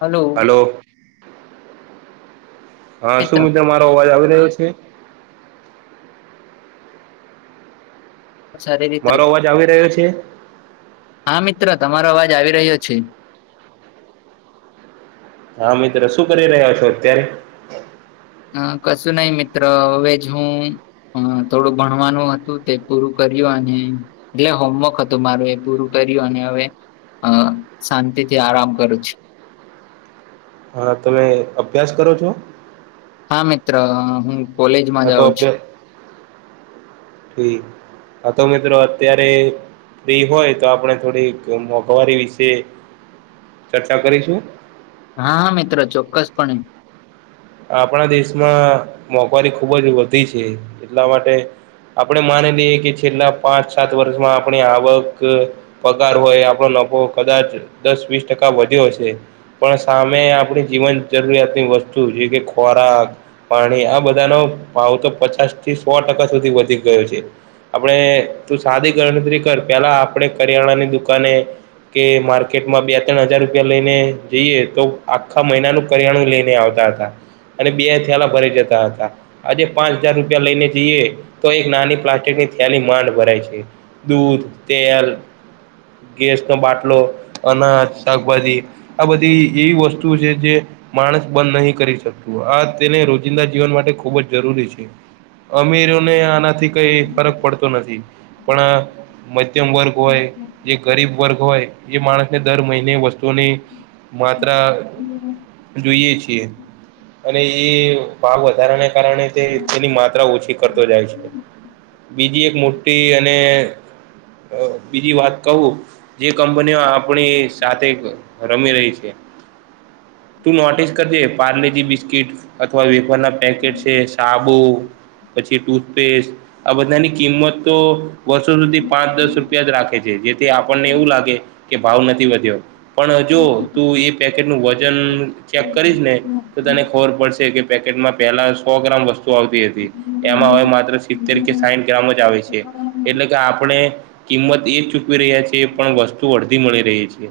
Hello. હા શું મિત્ર મારો અવાજ આવી રહ્યો છે? સારી રીતે મારો અવાજ આવી રહ્યો છે? હા મિત્ર તમારો અવાજ આવી રહ્યો છે. હા મિત્ર શું કરી રહ્યા છો અત્યારે. હ કશું નહી મિત્ર હવે હુ હ થોડું ભણવાનું હતું તે પૂરું કર્યું અને એટલે હોમવર્ક હતું મારું એ પૂરું કર્યું અને હવે અ શાંતિ થી આરામ કરું છુ. હા તમે અભ્યાસ કરો છો? હા મિત્ર હું હ કોલેજમાં તો જાઉં છું અભ્યાસ આ તો મિત્રો અત્યારે ફ્રી હોય તો આપણે થોડી મોંઘવારી વિશે ચર્ચા કરીશું. હા મિત્ર ચોક્કસ પણે. આપણા દેશમાં મોંઘવારી ખુબ જ વધી છે એટલા માટે આપણે માની લઈએ કે છેલ્લા પાંચ સાત વર્ષમાં આપણે આવક પગાર હોય આપણો નફો કદાચ દસ વીસ ટકા વધ્યો છે. પણ સામે આપણી જીવન જરૂરિયાતની વસ્તુ જે કે ખોરાક પાણી આ બધાનો ભાવ તો પચાસ થી સો ટકા સુધી વધી ગયો છે. આપણે તું સાદી ગણતરી કર પેલા આપણે કરિયાણાની દુકાને કે માર્કેટમાં બે ત્રણ હજાર રૂપિયા લઈને જઈએ તો આખા મહિનાનું કરિયાણું લઈને આવતા હતા. અને બે થેલા ભરાઈ જતા હતા. આજે પાંચ હજાર રૂપિયા લઈને જઈએ તો એક નાની પ્લાસ્ટિકની થયાલી માંડ ભરાય છે. દૂધ, તેલ, ગેસ નો બાટલો અને શાકભાજી આ બધી એવી વસ્તુ છે જે માણસ બંધ નહીં કરી શકે. આ તેને રોજિંદા જીવન માટે ખુબ જ જરૂરી છે, અમીરોને આનાથી કઈ ફરક પડતો નથી પણ મધ્યમ વર્ગ હોય જે ગરીબ વર્ગ હોય એ માણસને દર મહિને વસ્તુની માત્ર જોઈએ છીએ. અને એ ભાવ વધારાને કારણે તે તેની માત્રા ઓછી કરતો જાય છે. બીજી એક મોટી અને બીજી વાત કવું. જે કંપનીઓ આપણી સાથે રમી રહી છે. તું નોટિસ કરજે પાર્લી બિસ્કીટ અથવા વેપારના પેકેટ છે સાબુ પછી ટુથપેસ્ટ આ બધાની કિંમત તો વર્ષો સુધી પાંચ દસ રૂપિયા જ રાખે છે, જેથી આપણને એવું લાગે કે ભાવ નથી વધ્યો પણ જો તું એ પેકેટનું વજન ચેક કરીશ ને તો તને ખબર પડશે કે પેકેટમાં પહેલા સો ગ્રામ વસ્તુ આવતી હતી. એમાં હવે માત્ર સિત્તેર કે સાહીઠ ગ્રામો જ આવે છે. એટલે કે આપણે કિંમત એજ ચૂકવી રહ્યા છીએ પણ વસ્તુ અડધી મળી રહી છે.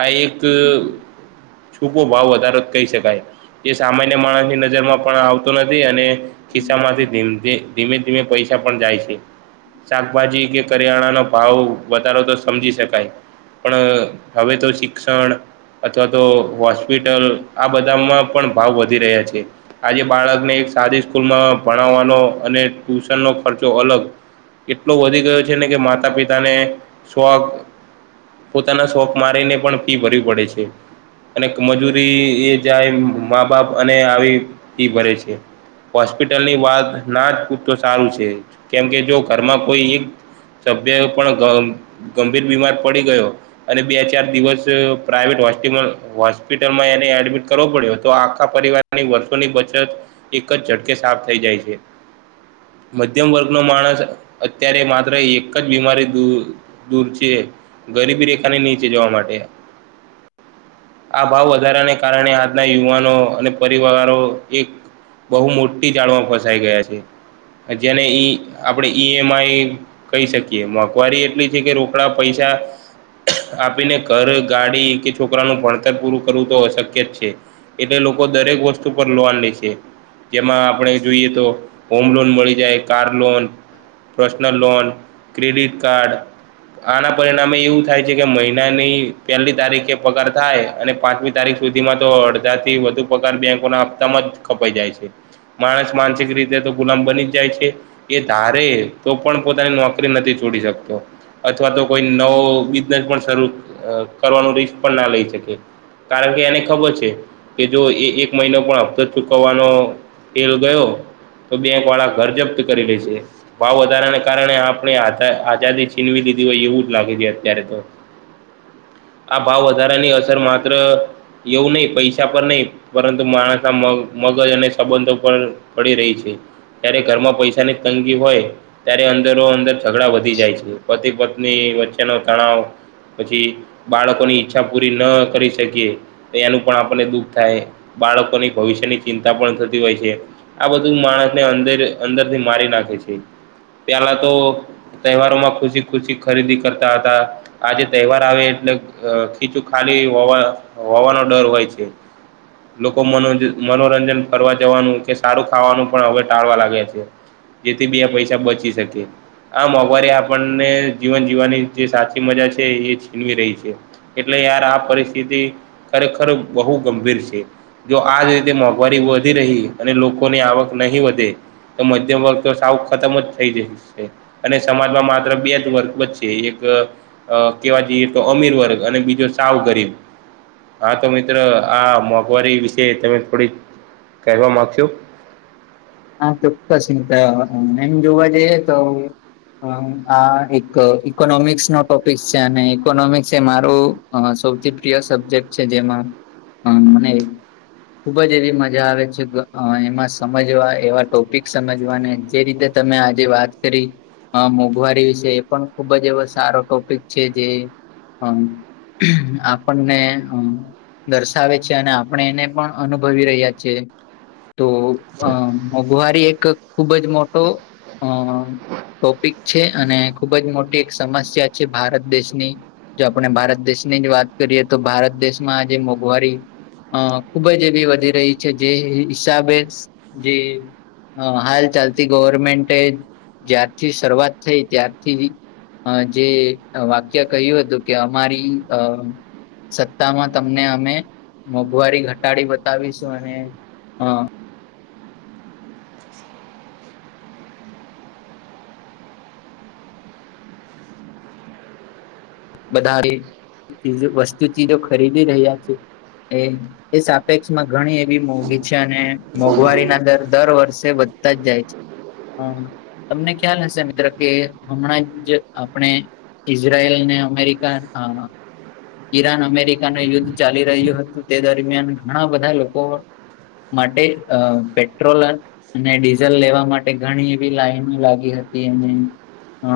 આ એક છૂપો ભાવ વધારો કહી શકાય. એ સામાન્ય માણસની નજર માં પણ આવતો નથી અને ખિસ્સા માંથી [unintelligible] ધીમે ધીમે પૈસા પણ જાય છે. શાકભાજી કે કરિયાણા નો ભાવ વધારો તો સમજી શકાય. પણ હવે તો શિક્ષણ અથવા તો હોસ્પિટલ આ બધામાં. પણ ભાવ વધી રહ્યા છે. આજે બાળકને એક સાદી સ્કૂલમાં ભણાવવાનો અને ટ્યુશનનો ખર્ચો અલગ. એટલો વધી ગયો છે ને કે માતા-પિતાને શોખ પોતાના શોક મારીને પણ ફી ભરવી પડે છે. અને મજૂરી એ જાય મા બાપ અને આવી એ ભરે છે. હોસ્પિટલ ની વાત ના જ પુછતો સારું છે, કેમ કે જો ઘરમાં કોઈ એક સભ્ય પણ ગંભીર બીમાર પડી ગયો. અને બે ચાર દિવસ પ્રાઇવેટ હો હોસ્પિટલમાં એને એડમિટ કરવો પડ્યો હતો. તો આખા પરિવારની વર્ષોની બચત એક જ ઝટકે સાફ થઈ જાય છે. મધ્યમ વર્ગ નો માણસ અત્યારે માત્ર એક જ બીમારી દૂર દૂર છે, ગરીબી રેખાને નીચે જોવા મળે છે. આ ભાવ વધારાને કારણે આજના યુવાનો અને પરિવારો એક બહુ મોટી જાડમાં ફસાઈ ગયા છે. જેને ઈ આપણે ઈ. એમ. આઈ. કહી શકીએ મોંઘવારી એટલી છે કે રોકડા પૈસા આપીને ઘર, ગાડી કે છોકરાનું ભણતર પૂરું કરવું તો અશક્ય છે. એટલે લોકો દરેક વસ્તુ પર લોન લે છે. જેમાં આપણે જોઈએ તો, હોમ લોન મળી જાય, car loan. Personal loan, credit card. આના પરિણામે એવું થાય છે કે મહિનાની પહેલી તારીખે પગાર થાય અને પાંચમી તારીખ સુધીમાં તો અડધા થી વધુ પગાર બેંકો ના હપ્તામાં જ કપાઈ જાય છે. માણસ માનસિક રીતે તો ગુલામ બની જ જાય છે. એ ધારે તો પણ પોતાની નોકરી નથી છોડી શકતો. અથવા તો કોઈ નવો બિઝનેસ પણ શરૂ કરવાનું રિસ્ક પણ ના લઈ શકે. કારણ કે એને ખબર છે. કે જો એ એક મહિનો પણ હપતો ચૂકવવાનો તેલ ગયો. તો બેંક વાળા ઘર જપ્ત કરી લે છે. ભાવ વધારાને કારણે, આપણે આઝાદી છીનવી લીધી હોય એવું જ લાગે છે. અત્યારે તો. આ ભાવ વધારાની અસર માત્ર એવું નહીં પૈસા પર નહીં, પરંતુ માણસ, મગજ અને સંબંધો પર પડી રહી છે. જય્યારે ઘરમાં પૈસાની તંગી હોય, ત્યારે અંદરો-અંદર ઝઘડા વધી જાય છે, પતિ-પત્ની ની વચ્ચેનો તણાવ. પછી બાળકોની ઈચ્છા પૂરી ન કરી શકીએ, તો એનું પણ આપ આપને દુઃખ થાય બાળકોની ભવિષ્યની ચિંતા પણ થતી હોય છે. આ બધું માણસને અંદર-અંદર થી મારી નાખે છે પેલા તો તહેવારો માં ખુશી-ખુશી ખરીદી કરતા હતા. આજે તહેવાર આવે એટલે ખીચું ખાલી હોવા હોવાનો ડર હોય છે. એકમ [unintelligible] લોકોનો મનોરંજન કરવા જવાનું કે સારું ખાવાનું પણ હવે ટાળવા લાગે છે. જેથી બી આ પૈસા બચી શકે. આ મોંઘવારી આપણને જીવન જીવવાની જે સાચી મજા છે એ છીનવી રહી છે. એટલે યાર આ પરિસ્થિતિ ખરેખર બહુ ગંભીર છે. જો આજ રીતે મોંઘવારી વધી રહી અને લોકોની આવક નહીં વધે. તો મધ્યમ વર્ગ તો સાવ ખતમ જ થઈ જાય છે. અને સમાજમાં માત્ર બે જ વર્ગ વચ્ચે એક અ કેવા જઈએ તો, અમીર વર્ગ અને બીજો સાવ ગરીબ. હા, તમે મિત્ર આ મોંઘવારી વિશે તમે થોડીક કહેવા માગશો? હા, ચોક્કસતા એમ જોવા જઈએ તો. આ એક ઈકોનોમિક્સ નો ટોપિક છે, અને ઇકોનોમિક્સ એ મારું અ સૌથી પ્રિય સબ્જેક્ટ છે જેમાં મને ખુબ જ એવી મજા આવે છે, એમાં સમજવા એવા ટોપિક સમજવાને જે રીતે તમે આજે વાત કરી. હા, મોંઘવારી વિશે એ પણ ખુબ જ એવો સારો ટોપિક છે જે હમ, આપણને દર્શાવે છે, અને આપણે એને પણ અનુભવી રહ્યા છે. એ તો મોંઘવારી એક ખુબ જ મોટો ટોપિક છે, અને ખુબ જ મોટી એક સમસ્યા છે ભારત દેશની. જો આપણે ભારત દેશની જ વાત કરીએ તો, ભારત દેશમાં આજે મોંઘવારી અ ખુબ જ એ બી વધી રહી છે, જે હિસાબે જે હ, હાલ ચાલતી ગવર્મેન્ટ જ્યારથી શરૂઆત થઈ, ત્યારથી અ જે વાક્ય કહ્યું હતું કે, અમારી અ સત્તામાં, તમને અમે મોંઘવારી ઘટાડી બતાવીશું, અને બધા વસ્તુ ચીજો ખરીદી રહ્યા છે એ એ સાપેક્ષમાં ઘણી એવી મોંઘી છે, અને મોંઘવારીના દર દર વર્ષે વધતા જ જાય છે. હ. તમને ખ્યાલ હશે, મિત્ર, કે હમણાં જ આપણે ઈઝરાયલ ને અમેરિકા, હા. ઈરાન-અમેરિકાનું યુદ્ધ ચાલી રહ્યું હતું, તે દરમિયાન ઘણા બધા લોકો માટે અ પેટ્રોલ અને ડીઝલ લેવા માટે ઘણી એવી લાઈનો લાગી હતી. હ,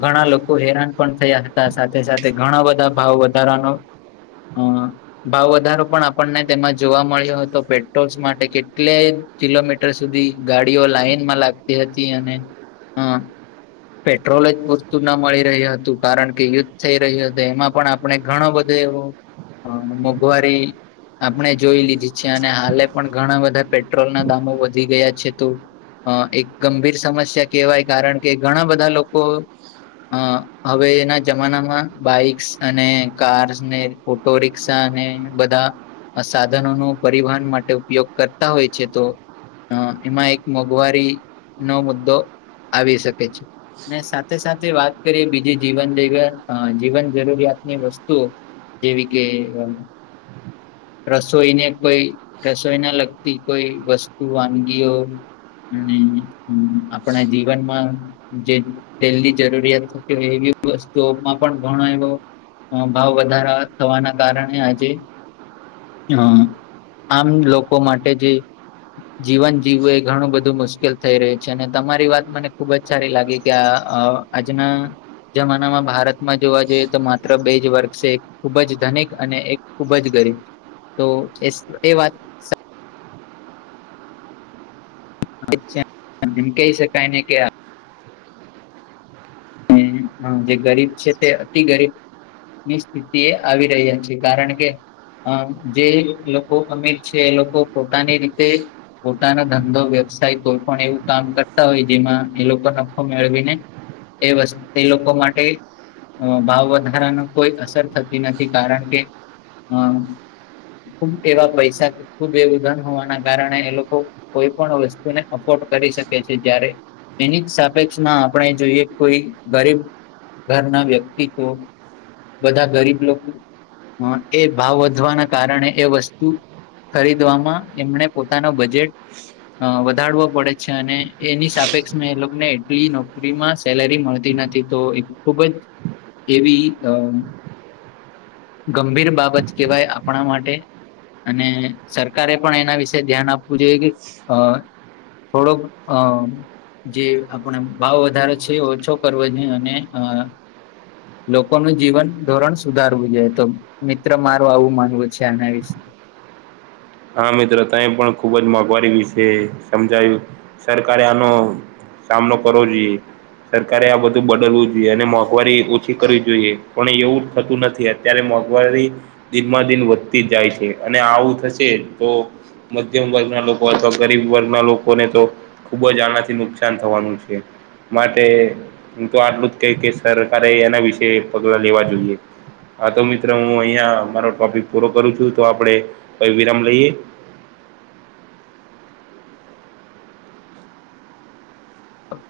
ઘણા લોકો હેરાન પણ થયા હતા. સાથે સાથે, ઘણા બધા ભાવ તારનો, હ. ભાવ વધારો પણ આપણને તેમાં જોવા મળ્યો હતો. પેટ્રોલ્સ માટે, કેટલી કિલોમીટર સુધી ગાડીઓ લાાઈનમાં લાગતી હતી, અને હ પેટ્રોલ જ પૂરતું ન મળી રહ્યું હતું, કારણ કે યુદ્ધ થઈ રહ્યું હતું. એમાં પણ આપણે ઘણો બધો એવો મોંઘવારી આપણે જોઈ લીધી છે, અને હાલે પણ ઘણા બધા પેટ્રોલના દામો વધી ગયા છે. તે અ એક ગંભીર સમસ્યા કહેવાય, કારણ કે ઘણા બધા લોકો અ હવે એના જમાનામાં બાઈક્સ અને કાર્સ ને, ઓટો રિક્ષા ને બધા સાધનો નો પરિવહન માટે ઉપયોગ કરતા હોય છે તો. હ, એમાં એક મોંઘવારી નો મુદ્દો આવી શકે છે. ને સાથે સાથે વાત કરીએ, બીજી જીવન જવ જીવન જરૂરિયાત. ની વસ્તુઓ, જેવી કે રસોઈને કોઈ રસોઈને લગતી કોઈ વસ્તુ વાનગીઓ. અને આપણા જીવનમાં જે તેલની જરૂરિયાત થતી હોય, એવી વસ્તુઓમાં પણ ઘણો એવો અ ભાવ વધારા થવાના કારણે આજે હમ, આમ લોકો માટે જે જીવન જીવવું એ ઘણું બધું મુશ્કેલ થઈ રહ્યું છે. અને તમારી વાત મને ખુબ જ સારી લાગી કે, આ આજના જમાનામાં ભારતમાં જોવા જોઈએ તો બેે જ વર્ગ છે. ખૂબ જ ધનિક અને એક ખૂબ જ ગરીબ. તો એ એ વાત એમ કહી શકાય ને કે હમ, જે ગરીબ છે, તે અતિ ગરીબ ની સ્થિતિ એ આવી રહી છે, કારણ કે અ જે લોકો અમીર છે, એ લોકો પોતાની રીતે પોતાનો ધંધો, વ્યવસાય, કોઈ પણ એવું કામ કરતા હોય, જેમાં એ લોકો નફો મેળવીને એ, વ તે લોકો માટે અ, ભાવ વાધારાની કોઈ અસર થતી નથી, કારણ કે અ ખૂબ એવા પૈસા ખુબ એવું ધન હોવાના કારણે એ લોકો. કોઈ પણ વસ્તુને અફોર્ડ કરી શકે છે જ્યારે એની જ સાપેક્ષમાં આપણે જોઈએ. કોઈ ગરીબ ઘર ના વ્યક્તિ તો બધા ગરીબ લોકો. એ ભાવ વધવાના કારણે એ વસ્તુ ખરીદવામાં એમને પોતાનો બજેટ અ, વધારવો પડે છે, અને એની સાપેક્ષમાં એને એટલી નોકરીમાં સેલેરી મળતી નથી, તો એક ખુબ જ એવી ગંભીર બાબત કહેવાય આપણા માટે. અને સરકારે પણ એના વિશે ધ્યાન આપવું જોઈએ કે થોડોક અ જે આપણે ભાવ વધારે પછી ઓછો કરવાવ નઈ અને અ લોકોનું જીવન ધોરણ સુધારવું જોઈ તો મિત્ર મારું આવું માનવું છે આના વિશે. હા મિત્રો ત પણ ખુબ જ મોંઘવારી વિશે સમજાય્યું, સરકારે આનો સામનો કરવો જોઈએ. સરકારે આ બધું બદલવું જોઈએ અને મોંઘવારી ઓછી કરવી જોઈએ, પણ એવું થતું નથી. અ્યારે મોંઘવારી, દિનમાં દિન વધતી જ જાય છે અને આવું થશે તો મધ્યમ વર્ગના લોકો અથવા ગરીબ વર્ગના લોકોને તો ખુબ જ આનાથી નુકસાન થવાનું છે. માટે હું તો આટલું જ ક કે સરકારે એના વિશે પગલા લેવા જોઈએ. હા તો મિત્ર હું અહિયાં મારો ટોપિક પૂરો કરું છું તો આપડે કઈ વિરામ લઈએ. હ [inaudible]